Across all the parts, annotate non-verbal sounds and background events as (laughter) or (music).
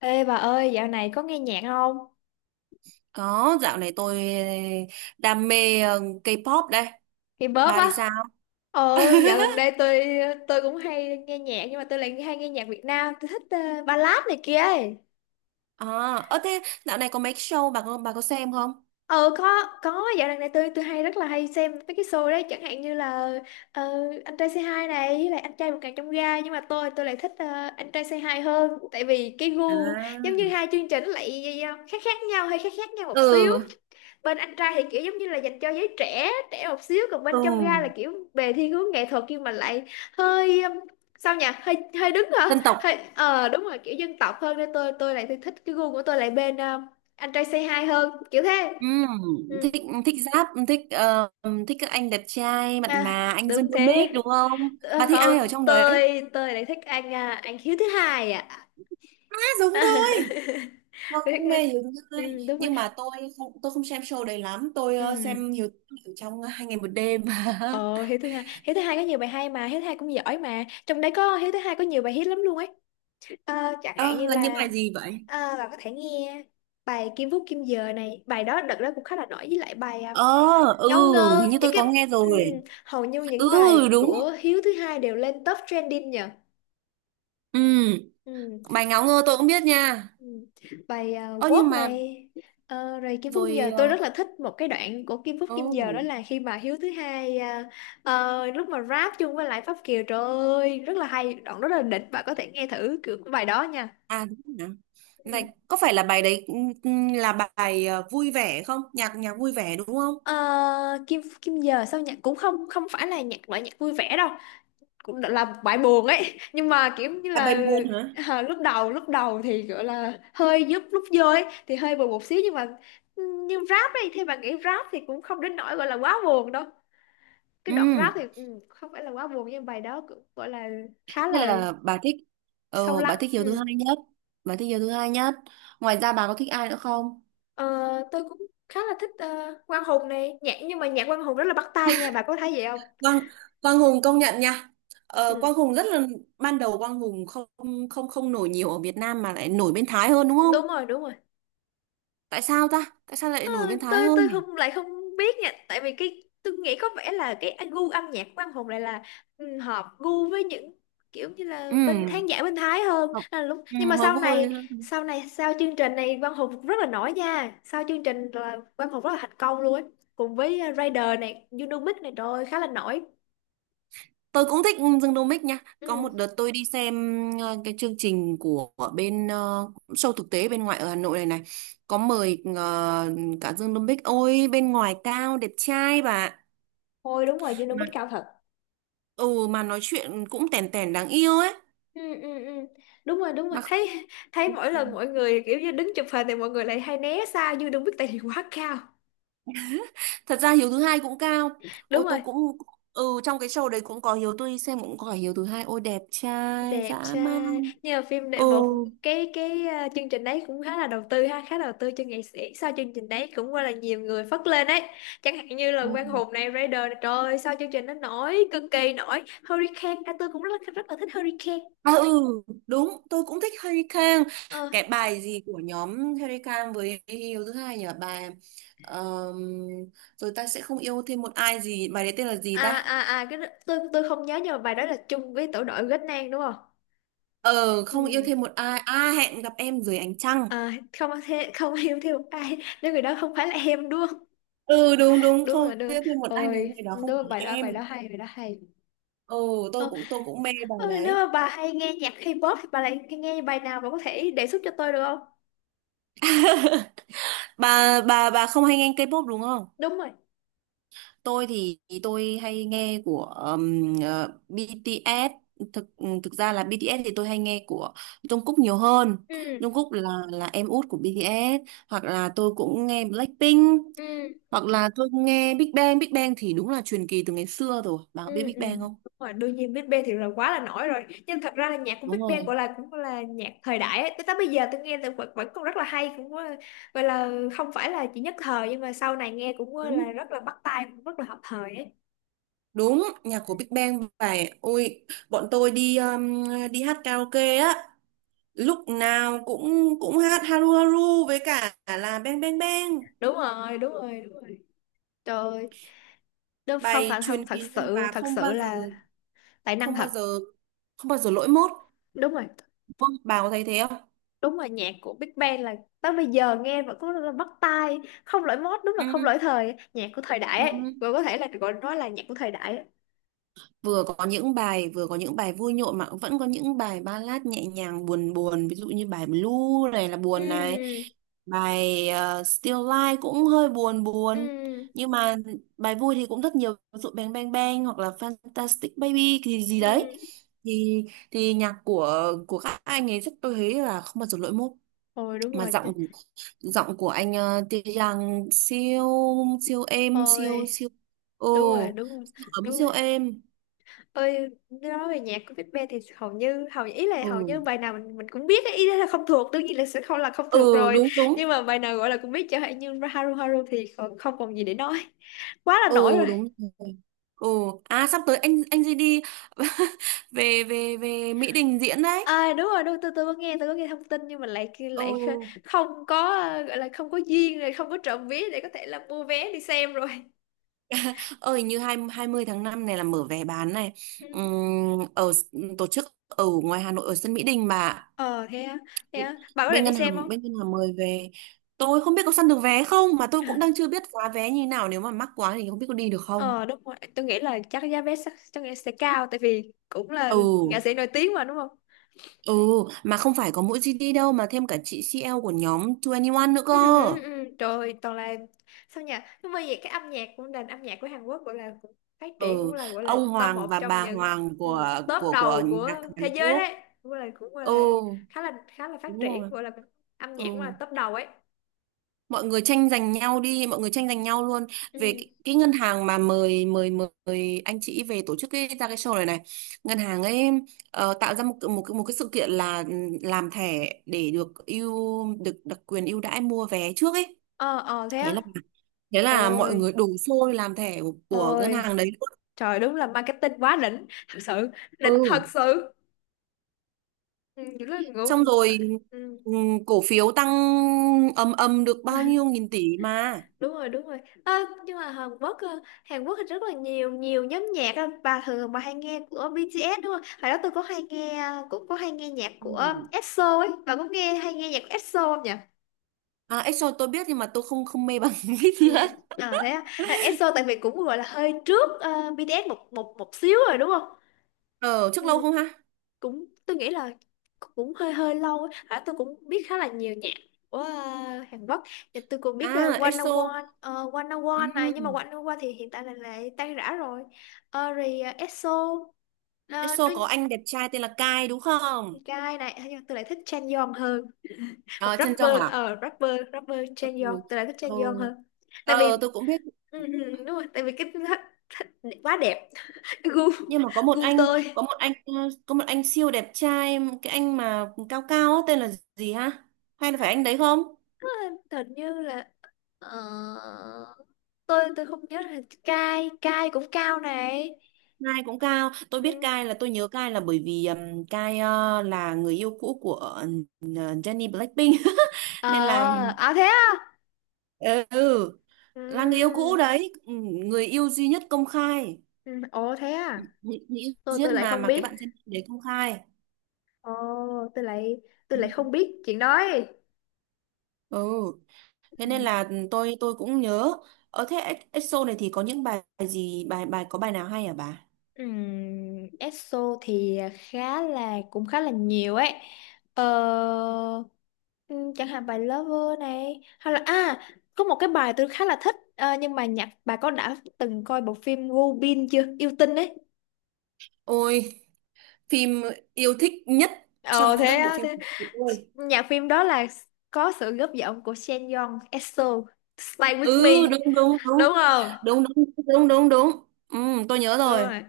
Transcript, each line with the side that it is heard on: left: Ê bà ơi, dạo này có nghe nhạc không?
right: Có, dạo này tôi đam mê K-pop đây.
left: K-pop
right: Bà
left: á.
right: thì sao?
left: Dạo gần đây
right: (laughs)
left: tôi cũng hay nghe nhạc nhưng mà tôi lại hay nghe nhạc Việt Nam, tôi thích ballad này kia ấy.
right: À, thế dạo này có mấy cái show bà có xem không?
left: Ờ có dạo gần đây tôi hay rất là hay xem mấy cái show đấy, chẳng hạn như là ờ, anh trai Say Hi này với lại anh trai vượt ngàn chông gai, nhưng mà tôi lại thích anh trai Say Hi hơn tại vì cái gu giống
right: À.
left: như hai chương trình lại khác khác nhau, hơi khác khác nhau một xíu.
right: Ừ,
left: Bên anh trai thì kiểu giống như là dành cho giới trẻ trẻ một xíu, còn bên
right: ừ,
left: trong ga là kiểu về thiên hướng nghệ thuật nhưng mà lại hơi sao nhỉ, hơi hơi đứng hả,
right: dân tộc.
left: hơi đúng rồi, kiểu dân tộc hơn nên tôi lại thích cái gu của tôi lại bên anh trai say hi hơn, kiểu thế.
right: Ừ,
left: Ừ.
right: thích thích rap, thích thích các anh đẹp trai mặn
left: À,
right: mà, anh Dương
left: đúng
right: Domic
left: thế.
right: đúng không? Bà
left: Ờ,
right: thích
left: không,
right: ai ở trong đấy?
left: tôi lại thích anh anh Hiếu thứ hai ạ.
right: À,
left: (laughs)
right: giống tôi.
left: Tôi
right: Tôi
left: thích-
right: cũng
left: anh-
right: mê Hiếu Tươi
left: ừ, đúng rồi.
right: nhưng mà tôi không xem show đấy lắm, tôi
left: Ừ.
right: xem Hiếu Tươi ở trong hai ngày một đêm. (laughs)
left: Ờ, Hiếu thứ hai có nhiều bài hay mà, Hiếu thứ hai cũng giỏi mà, trong đấy có Hiếu thứ hai có nhiều bài hit lắm luôn ấy. Ờ, chẳng hạn
right: Ơ,
left: như
right: là những
left: là
right: bài gì vậy?
left: bạn có thể nghe bài Kim Phúc Kim Giờ này, bài đó đợt đó cũng khá là nổi, với lại bài
right: Ờ, ừ,
left: Ngâu Ngơ,
right: hình như
left: những
right: tôi
left: cái
right: có nghe rồi.
left: hầu như
right: Ừ,
left: những bài
right: đúng.
left: của Hiếu thứ hai đều lên top trending nhờ.
right: Ừ,
left: Ừm,
right: bài ngáo ngơ tôi cũng biết nha.
left: ừm. Bài
right: Ơ nhưng
left: Walk
right: mà
left: này, rồi Kim Phúc Kim Giờ.
right: rồi
left: Tôi rất là thích một cái đoạn của Kim Phúc Kim Giờ, đó
right: oh,
left: là khi mà Hiếu thứ hai lúc mà rap chung với lại Pháp Kiều, trời ơi rất là hay, đoạn rất là đỉnh, bạn có thể nghe thử kiểu bài đó nha.
right: à đúng rồi nhỉ. Này, có phải là bài đấy, ừ, ừ, là bài vui vẻ không? Nhạc nhạc vui vẻ đúng không?
left: Ờ, Kim Kim giờ sao nhạc cũng không không phải là nhạc loại nhạc vui vẻ đâu, cũng là một bài buồn ấy, nhưng mà kiểu như
right: À, bài
left: là
right: buồn hả?
left: lúc đầu thì gọi là hơi giúp lúc vô ấy thì hơi buồn một xíu, nhưng mà nhưng rap ấy thì bạn nghĩ rap thì cũng không đến nỗi gọi là quá buồn đâu. Cái
right: Ừ,
left: đoạn rap thì ừ, không phải là quá buồn, nhưng bài đó cũng gọi là khá
right: thế
left: là
right: là bà thích,
left: sâu
right: ờ bà
left: lắng.
right: thích Hiếu thứ
left: Ừ.
right: hai nhất. Bà thích Hiếu thứ hai nhất. Ngoài ra bà có thích ai nữa không?
left: Ờ, tôi cũng khá là thích Quang Hùng này, nhạc nhưng mà nhạc Quang Hùng rất là bắt tai nha, bà có thấy vậy không?
right: Quang Quang Hùng công nhận nha. Ờ,
left: Ừ.
right: Quang Hùng rất là ban đầu Quang Hùng không không không nổi nhiều ở Việt Nam mà lại nổi bên Thái hơn đúng không?
left: Đúng rồi, đúng rồi.
right: Tại sao ta? Tại sao lại
left: Ờ,
right: nổi bên Thái
left: tôi
right: hơn
left: tôi
right: nhỉ?
left: không lại không biết nha, tại vì cái tôi nghĩ có vẻ là cái anh gu âm nhạc của anh Hùng lại là ừ, hợp gu với những kiểu như là
right: Ừ.
left: bên khán giả bên Thái hơn.
right: Hợp-
left: Nên là lúc,
right: Ừ,
left: nhưng mà
right: hợp
left: sau này,
right: vui.
left: sau chương trình này Quang Hùng rất là nổi nha, sau chương trình là Quang Hùng rất là thành công luôn ấy. Cùng với Raider này, Unimic này, trời ơi, khá là nổi.
right: Tôi cũng thích Dương Đô Mích nha. Có một
left: Ừ.
right: đợt tôi đi xem cái chương trình của bên show thực tế bên ngoài ở Hà Nội này này. Có mời cả Dương Đô Mích. Ôi bên ngoài cao đẹp trai bà.
left: Thôi đúng rồi,
right: Mà
left: Unibet cao thật.
right: ừ mà nói chuyện cũng tèn tèn đáng yêu ấy.
left: Ừ, ừ, ừ. Đúng rồi, đúng rồi,
right: Mà
left: thấy thấy mỗi lần mọi người kiểu như đứng chụp hình thì mọi người lại hay né xa như đừng biết tại vì quá cao.
right: thật ra Hiếu thứ hai cũng cao,
left: Đúng
right: ôi tôi
left: rồi,
right: cũng ừ trong cái show đấy cũng có Hiếu, tôi xem cũng có Hiếu thứ hai, ôi đẹp trai
left: đẹp
right: dã man.
left: trai nhưng mà phim đệ
right: Ừ
left: một. Cái chương trình đấy cũng khá là đầu tư ha, khá đầu tư cho nghệ sĩ, sau chương trình đấy cũng gọi là nhiều người phất lên đấy, chẳng hạn như là Quang
right: ừ.
left: Hùng này, Raider này, trời ơi, sau chương trình nó nổi cực kỳ nổi. Hurricane tôi cũng rất rất là thích Hurricane.
right: À ừ đúng tôi cũng thích Harry Kang.
left: Ờ,
right: Cái bài gì của nhóm Harry Kang với Hiếu thứ hai nhỉ, bài ờm, rồi ta sẽ không yêu thêm một ai, gì bài đấy tên là gì ta?
left: tôi không nhớ, nhưng mà bài đó là chung với tổ đội Ghét Nang đúng không.
right: Ờ không yêu
left: Ừ.
right: thêm một ai, à hẹn gặp em dưới ánh trăng,
left: À, không thế không (laughs) yêu thêm một ai nếu người đó không phải là em, đúng không?
right: ừ đúng đúng,
left: Đúng
right: không
left: rồi, đúng rồi.
right: yêu thêm một ai nếu
left: Ôi
right: người đó
left: đúng
right: không
left: rồi,
right: phải
left: bài đó, bài đó
right: em.
left: hay bài đó hay
right: Ừ
left: Ờ,
right: tôi cũng mê bài
left: ôi, nếu
right: đấy.
left: mà bà hay nghe nhạc K-pop thì bà lại nghe bài nào, bà có thể đề xuất cho tôi được không?
right: Bà không hay nghe K-pop đúng không?
left: Đúng rồi.
right: Tôi thì tôi hay nghe của BTS. Thực Thực ra là BTS thì tôi hay nghe của Jungkook nhiều hơn.
left: Ừ,
right: Jungkook là em út của BTS. Hoặc là tôi cũng nghe Blackpink
left: ừ,
right: hoặc là tôi nghe Big Bang. Big Bang thì đúng là truyền kỳ từ ngày xưa rồi, bà có
left: ừ,
right: biết Big
left: ừ.
right: Bang không?
left: Đúng rồi, đương nhiên Big Bang thì là quá là nổi rồi. Nhưng thật ra là nhạc của
right: Đúng
left: Big
right: rồi.
left: Bang gọi là cũng gọi là nhạc thời đại ấy. Tới tới bây giờ tôi nghe là vẫn, vẫn còn rất là hay, cũng gọi là không phải là chỉ nhất thời, nhưng mà sau này nghe cũng
right: Đúng.
left: là rất là bắt tai, cũng rất là hợp thời ấy.
right: Đúng, nhạc của Big Bang phải ôi bọn tôi đi đi hát karaoke á, lúc nào cũng cũng hát Haru Haru với cả là Bang Bang Bang.
left: Đúng rồi, đúng rồi, đúng rồi. Trời ơi, đúng không
right: Bài
left: phải không,
right: truyền
left: thật
right: kỳ luôn
left: sự
right: và
left: thật sự là tài năng
right: không bao
left: thật.
right: giờ không bao giờ lỗi mốt
left: Đúng rồi.
right: đúng không? Bà có thấy thế không?
left: Đúng rồi, nhạc của Big Bang là tới bây giờ nghe vẫn có là bắt tai, không lỗi mốt, đúng là không
right: Ừ.
left: lỗi thời, nhạc của thời đại
right: Ừ.
left: ấy, vẫn có thể là gọi nói là nhạc của thời đại ấy.
right: Vừa có những bài vui nhộn mà cũng vẫn có những bài ballad nhẹ nhàng buồn buồn, ví dụ như bài Blue này là buồn này,
left: Ừ,
right: bài Still Life cũng hơi buồn buồn.
left: ừ,
right: Nhưng mà bài vui thì cũng rất nhiều, ví dụ Bang Bang Bang hoặc là Fantastic Baby thì gì đấy,
left: ừ.
right: thì thì nhạc của các anh ấy rất tôi thấy là không bao giờ lỗi mốt.
left: Ôi đúng
right: Mà
left: rồi chứ.
right: giọng giọng của anh Tae siêu, siêu êm,
left: Ôi
right: siêu siêu ừ
left: đúng rồi, đúng rồi,
right: siêu ấm
left: đúng
right: siêu
left: rồi.
right: êm.
left: Ơi nói về nhạc của Big Bang thì hầu như hầu ý là
right: Ừ
left: hầu như bài nào mình cũng biết ấy. Ý là không thuộc, đương nhiên là sẽ không là không thuộc
right: ừ
left: rồi,
right: đúng đúng.
left: nhưng mà bài nào gọi là cũng biết, chẳng hạn như Haru Haru thì còn không còn gì để nói, quá là nổi
right: Ừ
left: rồi.
right: đúng rồi. Ừ. À sắp tới anh gì đi (laughs) về về về Mỹ Đình diễn đấy.
left: À đúng rồi, đúng, tôi có nghe, tôi có nghe thông tin nhưng mà lại lại
right: Ừ
left: không có gọi là không có duyên rồi, không có trộm vé để có thể là mua vé đi xem rồi.
right: ơi như hai 20 tháng 5 này là mở vé bán này.
left: (laughs)
right: Ừm, ở s- tổ chức ở ngoài Hà Nội ở sân Mỹ Đình mà.
left: Ừ. Ờ thế á, thế á. Bạn có định đi xem không?
right: Bên ngân hàng mời về, tôi không biết có săn được vé không mà tôi cũng đang chưa biết giá vé như nào, nếu mà mắc quá thì không biết có đi được không.
left: Ờ đúng rồi, tôi nghĩ là chắc giá vé chắc, tôi nghĩ sẽ cao tại vì cũng là nghệ
right: Ừ
left: sĩ nổi tiếng mà, đúng không?
right: ừ mà không phải có mỗi GD đâu mà thêm cả chị CL của nhóm 21 nữa cơ.
left: Ừ, ừ, ừ. Trời ơi, toàn là sao nhỉ, nhưng mà vậy cái âm nhạc của nền âm nhạc của Hàn Quốc gọi là cũng phát triển, cũng
right: Ừ
left: là gọi là
right: ông
left: top
right: Hoàng
left: một
right: và
left: trong
right: bà
left: những
right: Hoàng
left: ừ,
right: của
left: top đầu
right: nhạc
left: của thế
right: Hàn
left: giới
right: Quốc.
left: đấy, cũng là cũng gọi
right: Ừ
left: là khá là khá là phát
right: đúng
left: triển,
right: rồi.
left: gọi là âm nhạc cũng là
right: Ừ
left: top đầu ấy.
right: mọi người tranh giành nhau đi, mọi người tranh giành nhau luôn về
left: Ừ.
right: cái ngân hàng mà mời mời mời anh chị về tổ chức cái ra cái show này này, ngân hàng ấy tạo ra một cái- một cái- một cái sự kiện là làm thẻ để được ưu được đặc quyền ưu đãi mua vé trước ấy.
left: Ờ, ờ thế
right: thế
left: á.
right: là Thế là mọi
left: Ôi,
right: người đổ xô đi làm thẻ của ngân
left: ôi
right: hàng đấy luôn.
left: trời, đúng là marketing quá đỉnh thật sự, đỉnh
right: Ừ
left: thật sự. Ừ, rất là
right: xong
left: ngưỡng.
right: rồi cổ phiếu tăng ầm ầm được
left: Ừ.
right: bao nhiêu nghìn tỷ mà.
left: Đúng rồi, đúng rồi. À, nhưng mà Hàn Quốc Hàn Quốc thì rất là nhiều nhiều nhóm nhạc á. Bà thường bà hay nghe của BTS đúng không? Hồi đó tôi có hay nghe, cũng có hay nghe nhạc của
right: Ừ.
left: EXO ấy, bà có nghe hay nghe nhạc của EXO không nhỉ?
right: À Exo tôi biết nhưng mà tôi không không mê bằng (laughs) Vip
left: Ừ.
right: nữa.
left: À thế á. À, EXO tại vì cũng gọi là hơi trước BTS một một một xíu rồi, đúng không?
right: Ờ trước lâu không ha.
left: Cũng tôi nghĩ là cũng hơi hơi lâu á. À, tôi cũng biết khá là nhiều nhạc của Hàn Quốc thì tôi cũng biết
right: À
left: uh, 101
right: Exo
left: uh, 101 này, nhưng mà
right: ừm,
left: 101 thì hiện tại là lại tan rã rồi. Ờ, rồi ờ, EXO ờ,
right: Exo
left: nó
right: có anh đẹp trai tên là Kai đúng không?
left: guy này nhưng mà tôi lại thích Chan Yeon hơn, hoặc
right: À, Trân Trọng
left: rapper
right: à.
left: ờ rapper rapper
right: Ừ.
left: Chan Yeon, tôi lại thích Chan
right: Ừ.
left: Yeon hơn tại
right: Ờ
left: vì
right: tôi cũng biết
left: ừ, ừ, đúng rồi tại vì cái (laughs) quá đẹp. (laughs) Gu,
right: nhưng mà
left: gu tôi.
right: có một anh ờ, có một anh siêu đẹp trai cái anh mà cao cao á, tên là gì ha, hay là phải anh đấy không?
left: Ờ, hình như là ờ, tôi không nhớ là cai, cai cũng cao này.
right: Cai cũng cao, tôi biết
left: Ừ.
right: Cai là tôi nhớ Cai là bởi vì Cai là người yêu cũ của Jennie Blackpink (laughs) nên là
left: Ờ, à thế à.
right: ừ ừ, là người yêu cũ
left: Ừ.
right: đấy. Ừ, người yêu duy nhất công khai,
left: Ừ, ồ thế à,
right: người người yêu
left: tôi
right: duy
left: tôi
right: nhất
left: lại
right: mà
left: không
right: cái
left: biết.
right: bạn Jennie đấy công khai.
left: Ồ, tôi lại tôi
right: Ừ.
left: lại không biết chuyện đó ấy.
right: Ừ, thế
left: Ừ.
right: nên là tôi cũng nhớ. Ở thế EXO này thì có những bài gì, bài bài có bài nào hay hả bà?
left: ESO thì khá là cũng khá là nhiều ấy, ờ, chẳng hạn bài Lover này, hay là à, có một cái bài tôi khá là thích nhưng mà nhạc, bà có đã từng coi bộ phim Robin chưa, yêu tinh ấy.
right: Ôi, phim yêu thích nhất trong
left: Ồ thế
right: các bộ
left: á,
right: phim
left: thế
right: của tôi.
left: nhạc phim đó là có sự góp giọng của Shen Yong, EXO, Stay
right: Ừ
left: With Me,
right: đúng đúng đúng
left: đúng không?
right: đúng đúng đúng đúng đúng. Ừ, tôi nhớ
left: Đúng
right: rồi.
left: rồi.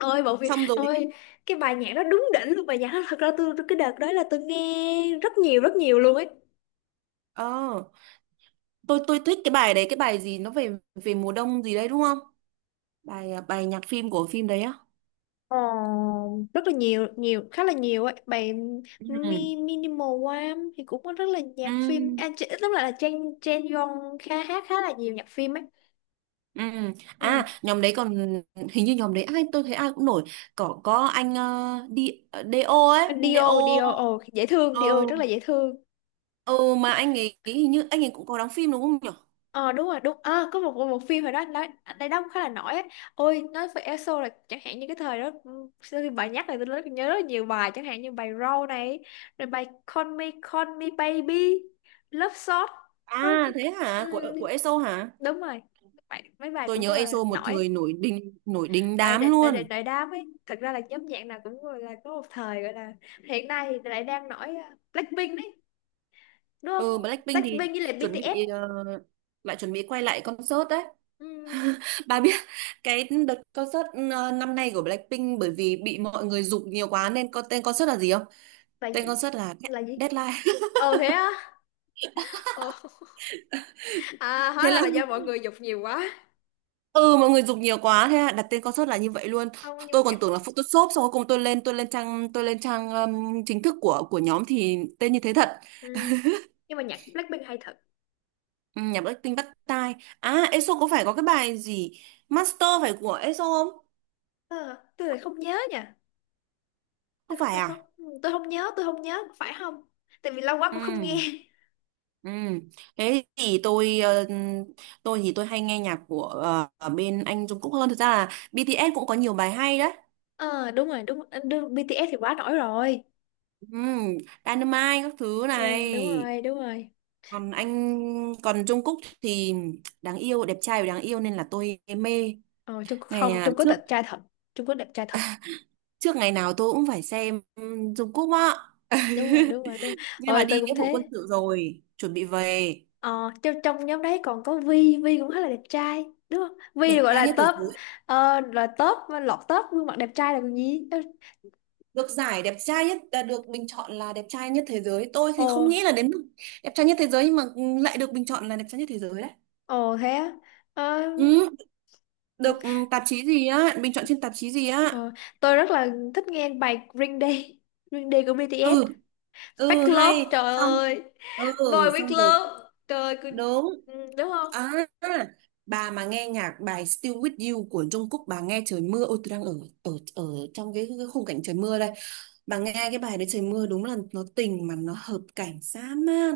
left: Ôi bộ phim,
right: Xong rồi
left: ôi cái bài nhạc đó đúng đỉnh luôn, bài nhạc đó thật ra cái đợt đó là tôi nghe rất nhiều, rất nhiều luôn ấy.
right: ờ tôi thích cái bài đấy, cái bài gì nó về về mùa đông gì đấy đúng không, bài à, bài nhạc phim của phim đấy á.
left: Ờ, rất là nhiều nhiều, khá là nhiều ấy. Bài Mi,
right: Ừ
left: Minimal Wham thì cũng có rất là
right: ừ
left: nhạc phim, à, lúc lại là Chen Chen Yong khá hát khá là nhiều nhạc phim ấy.
right: ừ.
left: Ừ.
right: À nhóm đấy còn hình như nhóm đấy ai tôi thấy ai cũng nổi, có anh đi DO ấy, anh
left: Dio
right: DO
left: Dio, ồ dễ thương,
right: ờ
left: Dio rất là dễ thương.
right: ừ mà anh ấy hình như anh ấy cũng có đóng phim đúng không nhỉ.
left: Ờ đúng rồi đúng, à, có một một phim hồi đó nó đây đóng khá là nổi ấy. Ôi nói về ESO là chẳng hạn như cái thời đó ừ, sau khi bà nhắc là nhớ rất là nhiều bài, chẳng hạn như bài row này, rồi bài Call Me Call Me Baby, Love Shot. Ờ,
right: À thế
left: ừ,
right: hả, của ESO hả?
left: đúng rồi, bài, mấy bài
right: Tôi
left: cũng
right: nhớ
left: là
right: EXO một
left: nổi.
right: thời nổi đình
left: Đại
right: đám
left: định, đại
right: luôn.
left: định đại đám ấy, thật ra là nhóm nhạc nào cũng gọi là có một thời gọi là hiện nay thì lại đang nổi à, Blackpink đấy, đúng
right: Ừ
left: không?
right: Blackpink
left: Blackpink
right: thì
left: với lại
right: chuẩn
left: BTS.
right: bị lại chuẩn bị quay lại concert đấy.
left: Ừ,
right: (laughs) Bà biết cái đợt concert năm nay của Blackpink bởi vì bị mọi người giục nhiều quá nên có tên concert là gì không?
left: là
right: Tên
left: gì,
right: concert là
left: là gì?
right: Deadline.
left: Ờ thế á. Ồ, à,
right: (laughs)
left: hóa
right: Thế
left: ra
right: là
left: là do mọi người dục nhiều quá.
right: ừ mọi người giục nhiều quá thế là đặt tên concert là như vậy luôn.
left: Không, nhưng mà
right: Tôi
left: nhạc
right: còn tưởng là Photoshop xong cuối cùng tôi lên tôi lên trang chính thức của nhóm thì tên như thế thật.
left: ừ, nhưng mà nhạc Blackpink hay thật.
right: Ừ, nhạc Blackpink bắt tai. À, ESO có phải có cái bài gì? Master phải của ESO không?
left: Ờ, tôi lại không nhớ nha. Tôi
right: Không
left: không,
right: phải
left: tôi không,
right: à?
left: tôi không nhớ, phải không? Tại vì lâu quá cũng không nghe.
right: Ừ. Ừ. Thế thì tôi tôi thì tôi hay nghe nhạc của ở bên anh Jungkook Cúc hơn. Thực ra là BTS cũng có nhiều bài hay đấy.
left: Ờ đúng rồi đúng, đúng BTS thì quá nổi rồi.
right: Ừ. Dynamite các thứ này.
left: Ừ, đúng rồi, đúng rồi.
right: Còn anh Còn Jungkook thì đáng yêu, đẹp trai và đáng yêu nên là tôi mê.
left: Ờ, Trung Quốc
right: Ngày
left: không,
right: à,
left: Trung Quốc
right: trước,
left: đẹp trai thật, Trung Quốc đẹp trai thật.
right: trước ngày nào tôi cũng phải xem Jungkook Cúc á. (laughs)
left: Đúng rồi, đúng rồi, đúng
right: Nhưng mà
left: rồi. Tôi
right: đi
left: cũng
right: nghĩa vụ quân
left: thế.
right: sự rồi chuẩn bị về
left: Ờ, trong nhóm đấy còn có Vi, Vi cũng khá là đẹp trai, đúng không? Vi
right: đẹp
left: gọi
right: trai
left: là
right: nhất thế
left: top,
right: giới.
left: là top, lọt top gương mặt đẹp trai là còn gì.
right: Được giải đẹp trai nhất, à, được bình chọn là đẹp trai nhất thế giới, tôi thì không
left: Ồ,
right: nghĩ là đến mức đẹp trai nhất thế giới nhưng mà lại được bình chọn là đẹp trai nhất thế giới đấy.
left: ồ thế á. Ờ,
right: Ừ,
left: ừ,
right: được ừ, tạp chí gì á bình chọn trên tạp chí gì á.
left: ờ, tôi rất là thích nghe bài Green Day, Green Day của BTS.
right: Ừ
left: Fake
right: ừ
left: Love,
right: hay
left: trời
right: xong.
left: ơi.
right: Ừ
left: Boy with
right: xong rồi
left: Love, trời ơi,
right: đúng.
left: ừ, đúng không?
right: À, bà mà nghe nhạc bài Still With You của Jungkook bà nghe trời mưa, ôi tôi đang ở ở ở trong cái khung cảnh trời mưa đây, bà nghe cái bài đấy trời mưa đúng là nó tình mà nó hợp cảnh dã man.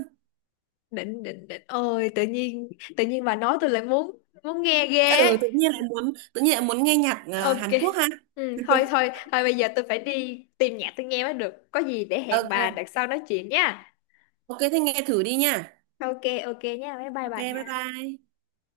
left: Định, định, định. Ôi, tự nhiên bà nói tôi lại muốn nghe ghê ấy.
right: Ừ tự nhiên lại muốn nghe nhạc à,
left: Ok.
right: Hàn Quốc ha.
left: Ừ,
right: (laughs)
left: thôi bây giờ tôi phải đi tìm nhạc tôi nghe mới được. Có gì để hẹn bà đợt
right: Ok
left: sau nói chuyện nha.
right: ok thế nghe thử đi nha.
left: Ok, ok nha, bye bye
right: Ok
left: bà
right: bye
left: nha.
right: bye.